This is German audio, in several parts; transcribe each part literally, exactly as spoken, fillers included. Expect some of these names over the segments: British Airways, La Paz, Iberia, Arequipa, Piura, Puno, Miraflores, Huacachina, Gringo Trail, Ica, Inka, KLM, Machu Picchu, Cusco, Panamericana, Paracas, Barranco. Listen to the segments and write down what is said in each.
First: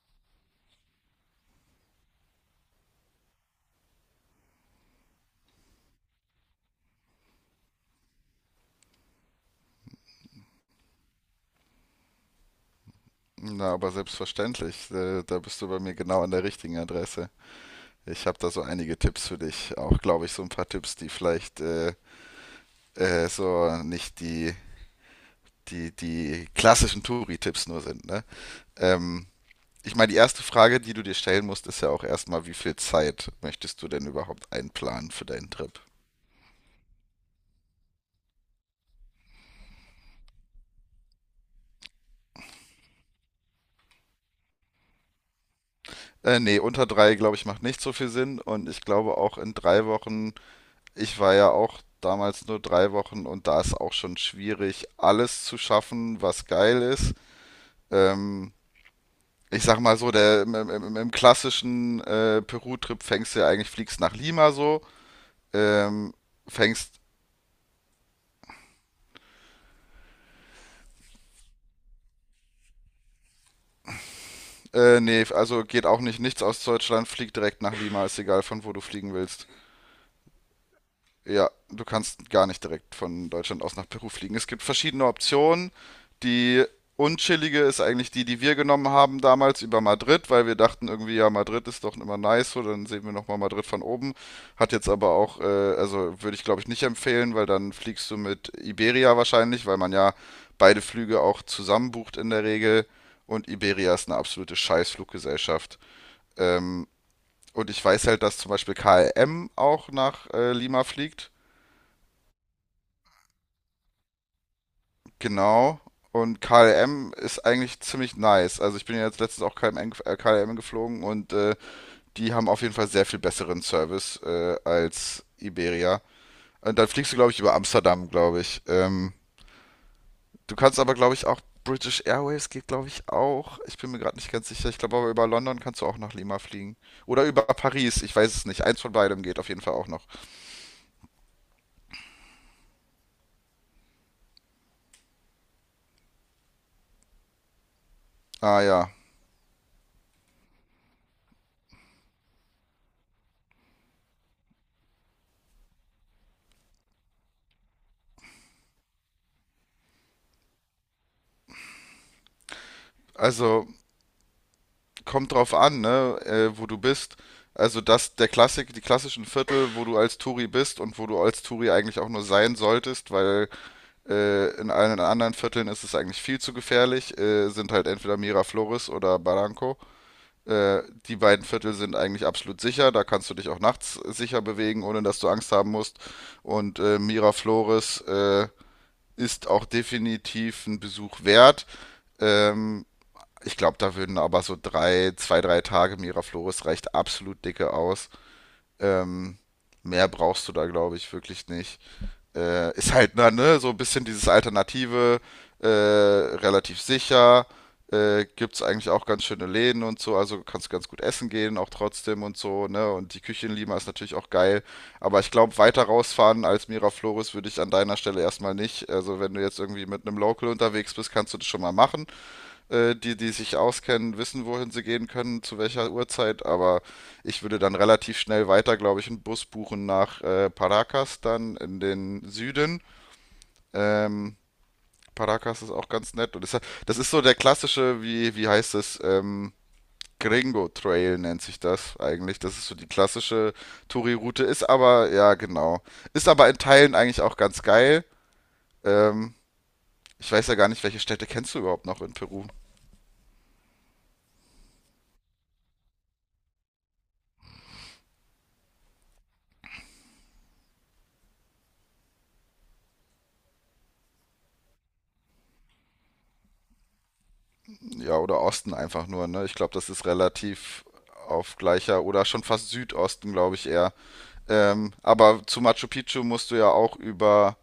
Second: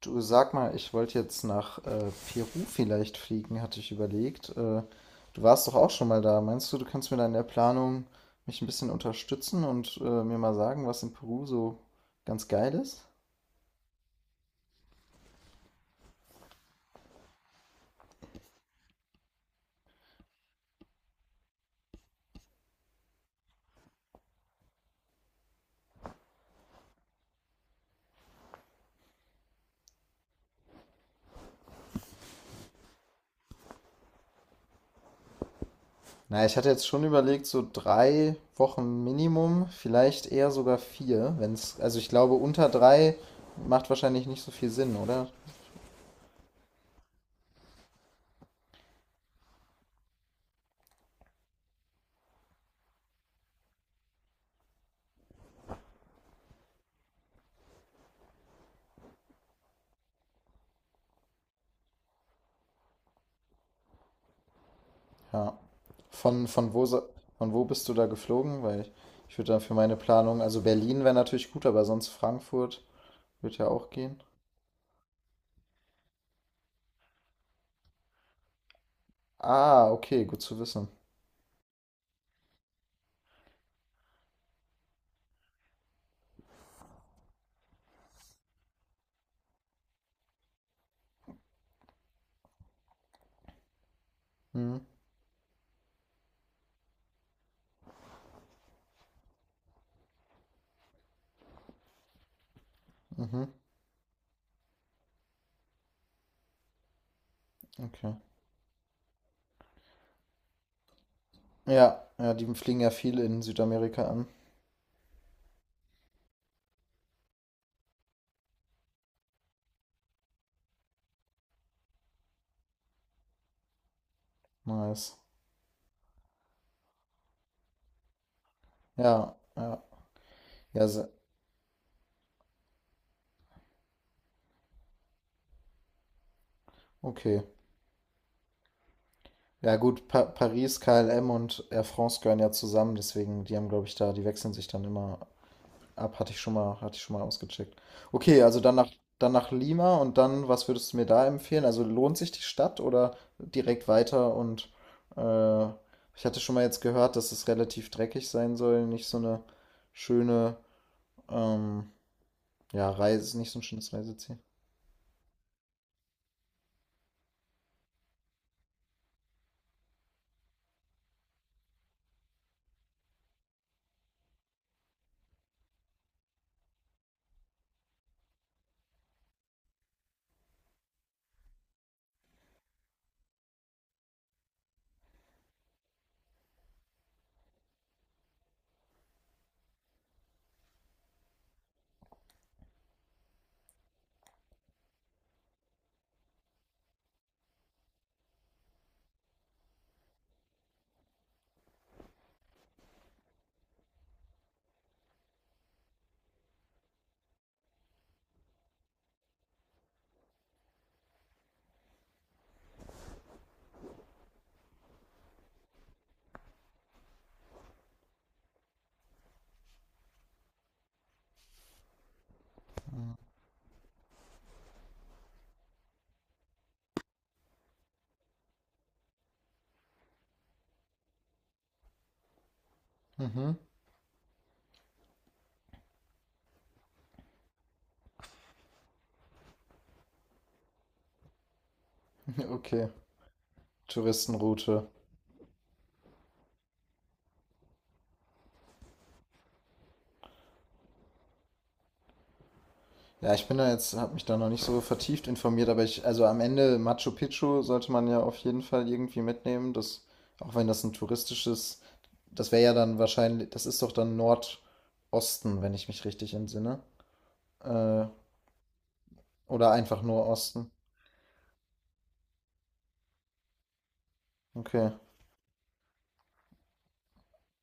Du, sag mal, ich wollte jetzt nach äh, Peru vielleicht fliegen, hatte ich überlegt. Äh, du warst doch auch schon mal da. Meinst du, du kannst mir da in der Planung mich ein bisschen unterstützen und äh, mir mal sagen, was in Peru so ganz geil ist? Na, aber selbstverständlich, äh, da bist du bei mir genau an der richtigen Adresse. Ich habe da so einige Tipps für dich. Auch, glaube ich, so ein paar Tipps, die vielleicht äh, äh, so nicht die, die, die klassischen Touri-Tipps nur sind, ne? Ähm, Ich meine, die erste Frage, die du dir stellen musst, ist ja auch erstmal, wie viel Zeit möchtest du denn überhaupt einplanen für deinen Trip? Naja, ich hatte jetzt schon überlegt, so drei Wochen Minimum, vielleicht eher sogar vier, wenn's, also ich glaube, unter drei macht wahrscheinlich nicht so viel Sinn, oder? Äh, nee, unter drei, glaube ich, macht nicht so viel Sinn. Und ich glaube auch in drei Wochen. Ich war ja auch damals nur drei Wochen und da ist auch schon schwierig, alles zu schaffen, was geil ist. Ähm, Ich sag mal so, der, im, im, im klassischen äh, Peru-Trip fängst du ja eigentlich, fliegst nach Lima so. Ja. ähm, Von, von wo, fängst, so- von wo bist du da geflogen? Weil ich, ich würde dann für meine Planung, also Berlin wäre natürlich gut, aber sonst Frankfurt wird ja auch gehen. Äh, nee, also geht auch nicht nichts aus Deutschland, flieg direkt nach Lima, ist egal von wo du fliegen willst. Ah, okay, gut zu wissen. Ja, du kannst gar nicht direkt von Deutschland aus nach Peru fliegen. Es gibt verschiedene Optionen. Die unchillige ist eigentlich die, die wir genommen haben damals über Madrid, weil wir dachten irgendwie, ja, Madrid ist doch immer nice, so dann sehen wir nochmal Madrid von oben. Hat Mhm, jetzt aber auch, äh, also würde ich glaube ich nicht empfehlen, weil dann fliegst du mit Iberia wahrscheinlich, weil man ja beide Flüge auch zusammen bucht in der Regel. mhm, Und Iberia ist eine absolute Scheißfluggesellschaft. Ähm, und ich weiß okay. halt, dass zum Beispiel K L M auch nach äh, Lima fliegt. Ja, ja, die fliegen ja viel in Südamerika an. Genau. Und K L M ist eigentlich ziemlich nice. Also ich bin ja jetzt letztens auch K L M, gef- äh, K L M geflogen und äh, die haben auf jeden Fall sehr viel besseren Service äh, Nice. als Iberia. Und dann fliegst du, glaube ich, über Amsterdam, glaube ich. Ähm, Ja, ja, Du kannst ja, aber, se- glaube ich, auch British Airways geht, glaube ich, auch. Ich bin mir gerade nicht ganz sicher. Ich glaube aber über London kannst du auch nach Lima fliegen. Oder okay. über Paris. Ich weiß es nicht. Eins von beidem geht auf jeden Fall Ja auch noch. gut, pa Paris, K L M und Air France gehören ja zusammen, deswegen, die haben, glaube ich, da, die wechseln sich dann immer ab, hatte ich schon mal, hatte ich schon mal ausgecheckt. Okay, also Ah dann nach, ja. dann nach Lima, und dann, was würdest du mir da empfehlen? Also lohnt sich die Stadt oder direkt weiter? Und äh, ich hatte schon mal jetzt gehört, dass es relativ dreckig sein soll, nicht so eine schöne, ähm, ja, Reise, nicht so ein Also schönes Reiseziel. kommt drauf an, ne, äh, wo du bist. Also das, der Klassik, die klassischen Viertel, wo du als Touri bist und wo du als Touri eigentlich auch nur sein solltest, weil äh, in allen anderen Vierteln ist es eigentlich viel zu gefährlich, äh, sind halt entweder Miraflores oder Barranco. Äh, die beiden Viertel sind eigentlich absolut sicher, da kannst du dich auch nachts sicher bewegen, ohne dass du Angst haben musst. Und äh, Miraflores äh, ist auch definitiv ein Besuch wert. Ähm, Ich glaube, da würden aber so drei, zwei, drei Tage Miraflores reicht absolut dicke aus. Ähm, Mehr brauchst du da, glaube ich, wirklich nicht. Äh, ist halt na, ne, so ein bisschen dieses Alternative, äh, relativ sicher. Äh, gibt es eigentlich auch ganz schöne Läden und so, also kannst du ganz gut essen gehen, auch trotzdem und so, ne? Und die Küche in Lima ist natürlich auch geil. Aber ich glaube, weiter rausfahren als Miraflores würde ich an deiner Stelle erstmal nicht. Also wenn du jetzt irgendwie mit einem Local unterwegs bist, kannst du das schon mal machen, äh, die, die sich auskennen, wissen, wohin sie gehen können, zu welcher Uhrzeit, aber ich würde dann relativ schnell weiter, glaube ich, einen Bus buchen nach äh, Paracas dann in den Süden. Mhm. Ähm, Paracas ist auch ganz nett und das, das ist so der klassische, wie, wie heißt es, ähm, Gringo Trail nennt sich das eigentlich. Das ist so die Okay, klassische Touri-Route, ist Touristenroute. aber, ja genau, ist aber in Teilen eigentlich auch ganz geil. Ähm, Ich weiß ja gar nicht, welche Städte kennst du überhaupt noch in Peru? Ja, ich bin da jetzt, habe mich da noch nicht so vertieft informiert, aber ich, also am Ende Machu Picchu sollte man ja auf jeden Fall irgendwie mitnehmen. Das, auch wenn das ein touristisches, das wäre ja dann wahrscheinlich, das ist doch dann Nordosten, wenn ich mich richtig entsinne. Äh, Ja, oder Osten einfach nur, ne? Ich oder glaube, das einfach ist nur Osten. relativ auf gleicher oder schon fast Südosten, glaube ich eher. Okay. Ähm, aber zu Machu Picchu musst du ja auch über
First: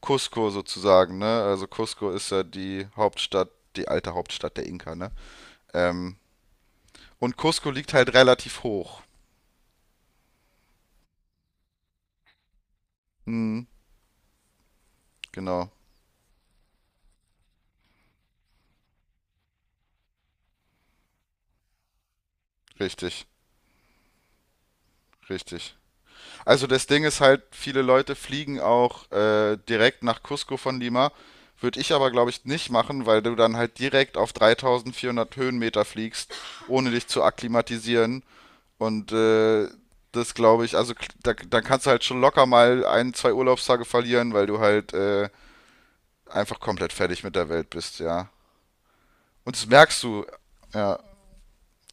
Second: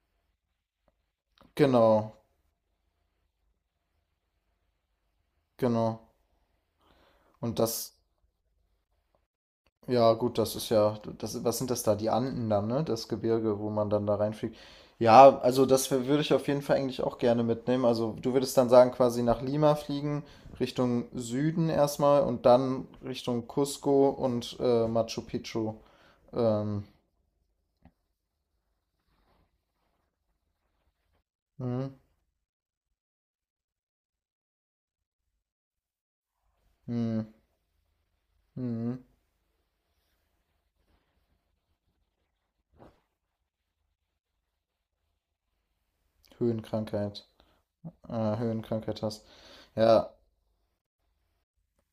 Cusco sozusagen, ne? Also Cusco Genau, ist ja die Hauptstadt, die alte Hauptstadt der Inka, ne? genau. Ähm, und Und Cusco das. liegt halt relativ hoch. Ja, gut, das ist ja, das, was sind das da? Die Anden dann, ne? Das Gebirge, Hm, wo man dann da reinfliegt. Ja, also genau, das wär- würde ich auf jeden Fall eigentlich auch gerne mitnehmen. Also du würdest dann sagen, quasi nach Lima fliegen, Richtung Süden erstmal und dann richtig, Richtung Cusco und äh, Machu Picchu. richtig. Also Ähm, das Ding ist halt, viele Leute fliegen auch äh, direkt nach Cusco von Lima. Würde ich hm, aber, glaube ich, nicht machen, weil du dann halt direkt auf dreitausendvierhundert Höhenmeter fliegst, ohne dich zu hm, akklimatisieren. hm, Und äh, das glaube ich, also kl- da, dann kannst du halt schon locker mal ein, zwei Urlaubstage verlieren, weil du halt äh, einfach komplett fertig Höhenkrankheit. mit der Welt bist, Äh, ja. Höhenkrankheit hast. Und das merkst Ja, du, ja,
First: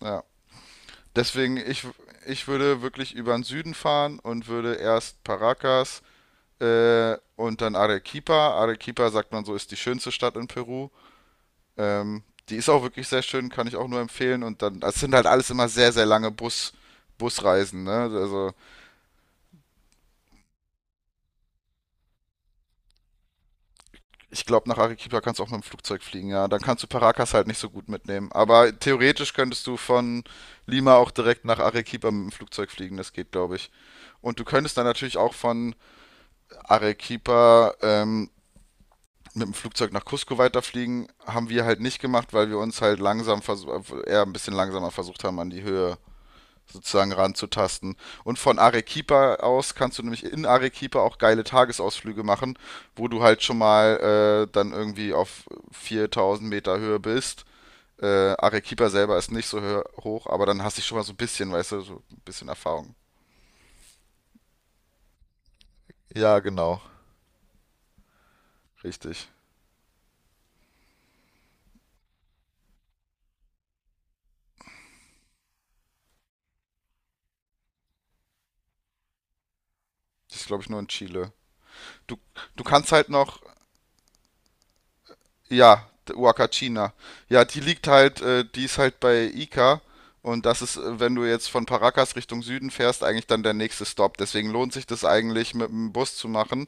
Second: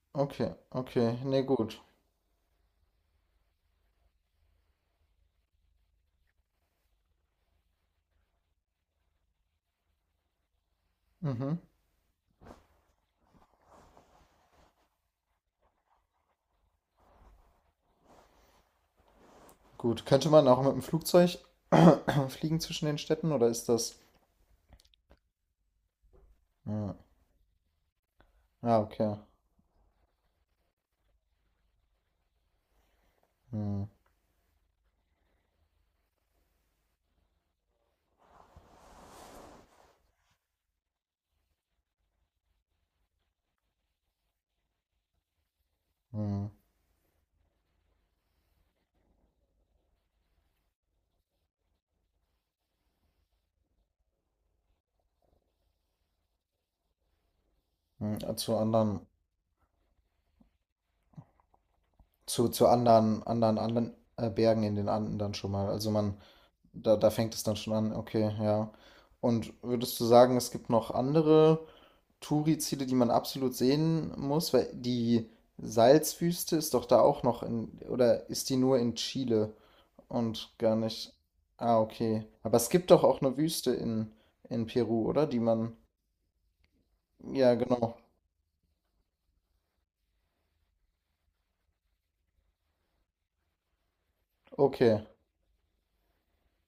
ja. okay, okay. Nee, Deswegen, gut. ich, ich würde wirklich über den Süden fahren und würde erst Paracas, Äh, und dann Arequipa. Arequipa, sagt man so, ist die schönste Stadt in Peru. Mhm. Ähm, Die ist auch wirklich sehr schön, kann ich auch nur empfehlen. Und dann, das sind halt alles immer sehr, sehr lange Bus, Busreisen, ne? Also, Gut. Könnte man auch mit dem Flugzeug fliegen zwischen den Städten oder ist das. ich glaube, nach Arequipa kannst du auch mit dem Flugzeug fliegen, ja. Dann kannst du Ja. Paracas halt nicht so gut mitnehmen. Ah, Aber okay. theoretisch könntest du von Lima auch direkt nach Arequipa mit dem Flugzeug fliegen, das geht, glaube ich. Hm, Und du könntest dann natürlich auch von Arequipa ähm, mit dem Flugzeug nach Cusco weiterfliegen, haben wir halt nicht gemacht, weil wir uns halt langsam versuch- eher ein bisschen langsamer versucht haben, an die Höhe hm. sozusagen ranzutasten. Und von Arequipa aus kannst du nämlich in Arequipa auch geile Tagesausflüge machen, wo du halt schon mal äh, dann irgendwie auf viertausend Meter Höhe bist. Äh, Mhm. Zu Arequipa anderen, selber ist nicht so hö- hoch, aber dann hast du schon mal so ein bisschen, weißt du, so ein zu, bisschen zu Erfahrung. anderen, anderen, anderen äh, Bergen in den Anden dann schon mal. Also man, Ja, genau, da, da fängt es dann schon an, okay, ja. richtig. Und würdest du sagen, es gibt noch andere Touri-Ziele, die man absolut sehen muss? Weil die Salzwüste ist doch da auch noch in, oder ist die nur in Chile Das ist, und glaube ich, gar nur in nicht. Chile. Ah, Du, okay. Aber du es gibt kannst doch halt auch eine noch, Wüste in, in Peru, oder? Die man. ja, Wakachina. Ja, Ja, die liegt genau. halt, äh, die ist halt bei Ica. Und das ist, äh, wenn du jetzt von Paracas Richtung Süden fährst, eigentlich dann der nächste Stop. Deswegen lohnt sich Okay. das eigentlich, mit dem Bus zu machen,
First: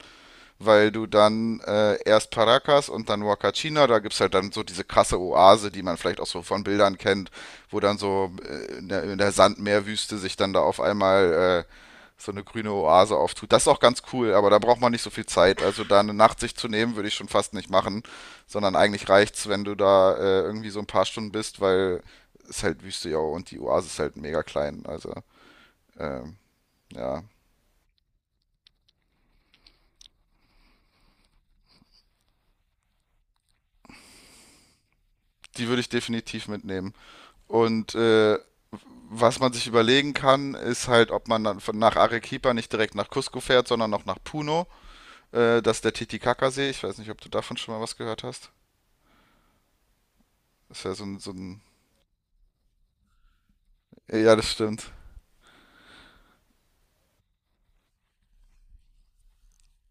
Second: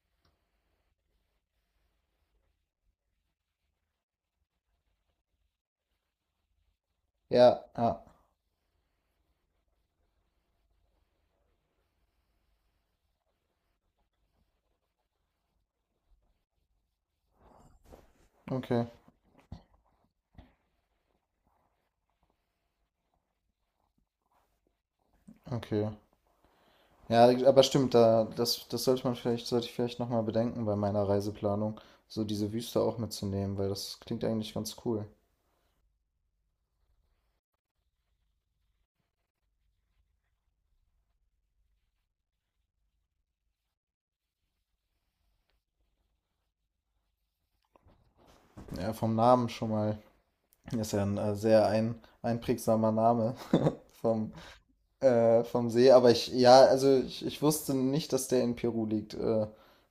weil du dann äh, erst Paracas und dann Huacachina, da gibt's halt dann so diese krasse Oase, die man vielleicht auch so von Bildern kennt, Ja, wo ja, dann so äh, in der, in der Sandmeerwüste sich dann da auf einmal äh, so eine grüne Oase auftut. Das ist auch ganz cool, aber da braucht man nicht so viel Zeit. Also da eine Nacht sich zu nehmen, würde ich schon fast nicht machen, sondern okay. eigentlich reicht's, wenn du da äh, irgendwie so ein paar Stunden bist, weil es halt Wüste ja und die Oase ist halt mega klein. Also Okay. ähm, ja, Ja, aber stimmt, da, das, das sollte man vielleicht, sollte ich vielleicht nochmal bedenken bei meiner Reiseplanung, so diese Wüste auch mitzunehmen, weil das klingt eigentlich ganz cool. die würde ich definitiv mitnehmen. Und äh, was man sich überlegen kann, ist halt, ob man dann von- nach Arequipa nicht direkt nach Cusco fährt, sondern noch nach Puno. Äh, das ist der Titicaca-See. Ich weiß nicht, ob du davon schon mal was gehört hast. Ja, vom Namen schon mal. Das Ist wäre ja so ein ein, so äh, ein. sehr ein, einprägsamer Name vom, Ja, das stimmt. äh, vom See. Aber ich, ja, also ich, ich wusste nicht, dass der in Peru liegt. Äh,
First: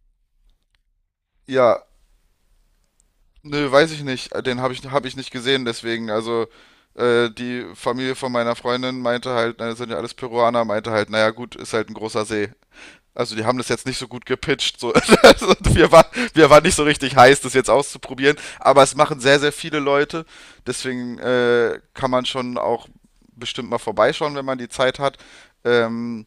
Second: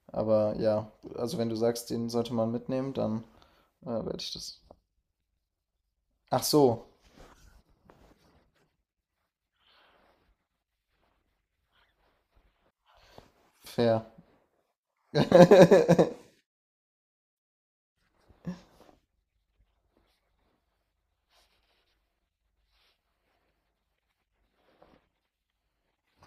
Aber ja, also wenn du Ja, sagst, den sollte man mitnehmen, dann nö, äh, weiß ich werde nicht. ich das. Den habe ich, hab ich nicht gesehen, deswegen. Ach Also, so, äh, die Familie von meiner Freundin meinte halt, na, das sind ja alles Peruaner, meinte halt, naja, gut, ist halt ein großer See. Also die haben das jetzt nicht fair. so gut gepitcht. So. Also wir, waren, wir waren nicht so richtig heiß, das jetzt auszuprobieren. Aber es machen sehr, sehr viele Leute. Deswegen äh, kann man schon auch bestimmt mal vorbeischauen, wenn man die Zeit hat. Ähm,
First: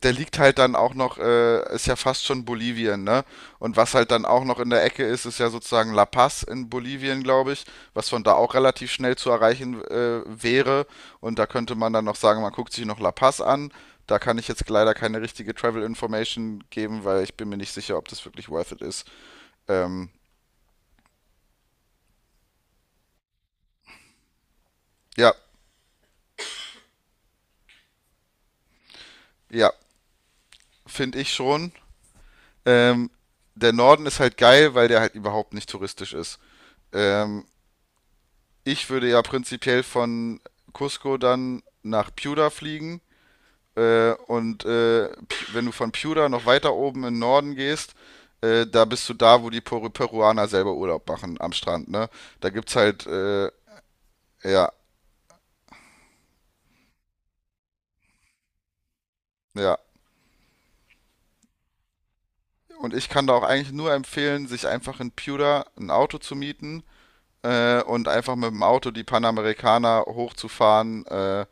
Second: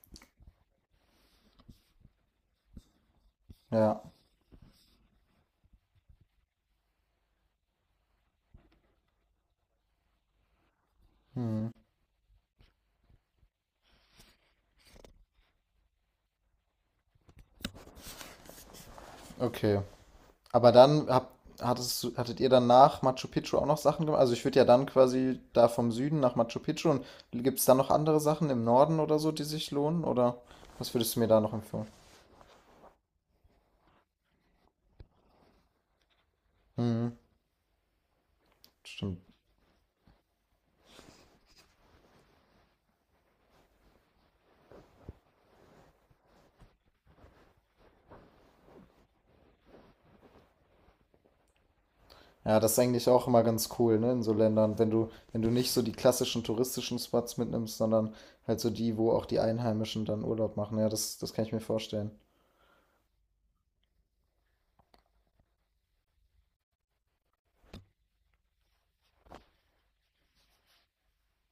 Da liegt halt dann auch noch, äh, ist ja fast schon Bolivien, ne? Und was Ja. halt dann auch noch in der Ecke ist, ist ja sozusagen La Paz in Bolivien, glaube ich, was von da auch relativ schnell zu erreichen äh, wäre. Und da Hm. könnte man dann noch sagen, man guckt sich noch La Paz an. Da kann ich jetzt leider keine richtige Travel Information geben, weil ich bin mir nicht sicher, ob das wirklich worth it ist. Okay. Ähm, Aber dann habt, hattest, hattet ihr dann nach Machu Picchu auch noch Sachen gemacht? Also ich würde ja dann ja, quasi da vom Süden nach Machu Picchu und gibt es dann noch andere Sachen im Norden oder so, die ja, sich lohnen? Oder was würdest finde du mir ich da noch schon. empfehlen? Ähm, der Norden ist halt geil, weil der halt überhaupt nicht touristisch ist. Mhm, Ähm, Ich würde stimmt. ja prinzipiell von Cusco dann nach Piura fliegen. Äh, und äh, P- wenn du von Piura noch weiter oben in den Norden gehst, äh, da bist du da, wo die Peru Peruaner selber Urlaub machen am Strand, ne? Da Ja, das gibt's ist halt, eigentlich auch immer äh, ganz cool, ne, in so ja, Ländern, wenn du, wenn du nicht so die klassischen touristischen Spots mitnimmst, sondern halt so die, wo auch die ja. Einheimischen dann Urlaub machen. Ja, das, das kann ich mir vorstellen. Und ich kann da auch eigentlich nur empfehlen, sich einfach in Piura ein Auto zu mieten äh, und einfach mit dem Auto die Panamericana hochzufahren, äh,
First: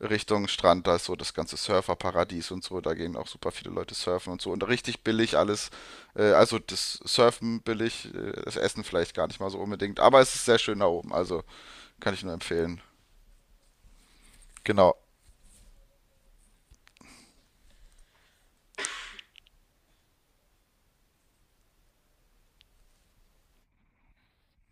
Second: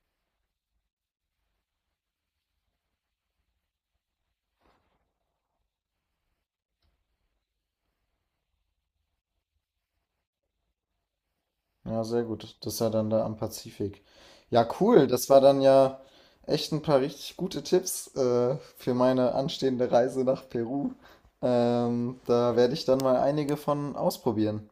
Richtung Strand. Da ist so das ganze Surferparadies und so. Da gehen auch super viele Leute surfen und so. Und richtig billig alles. Äh, also das Surfen billig, äh, das Essen vielleicht gar nicht mal so unbedingt. Aber es ist sehr schön da oben. Also Ja, kann sehr ich nur gut. Das ist empfehlen. ja dann da am Pazifik. Ja, Genau. cool. Das war dann ja echt ein paar richtig gute Tipps äh, für meine anstehende Reise nach Peru. Ähm, da werde ich dann mal einige von ausprobieren.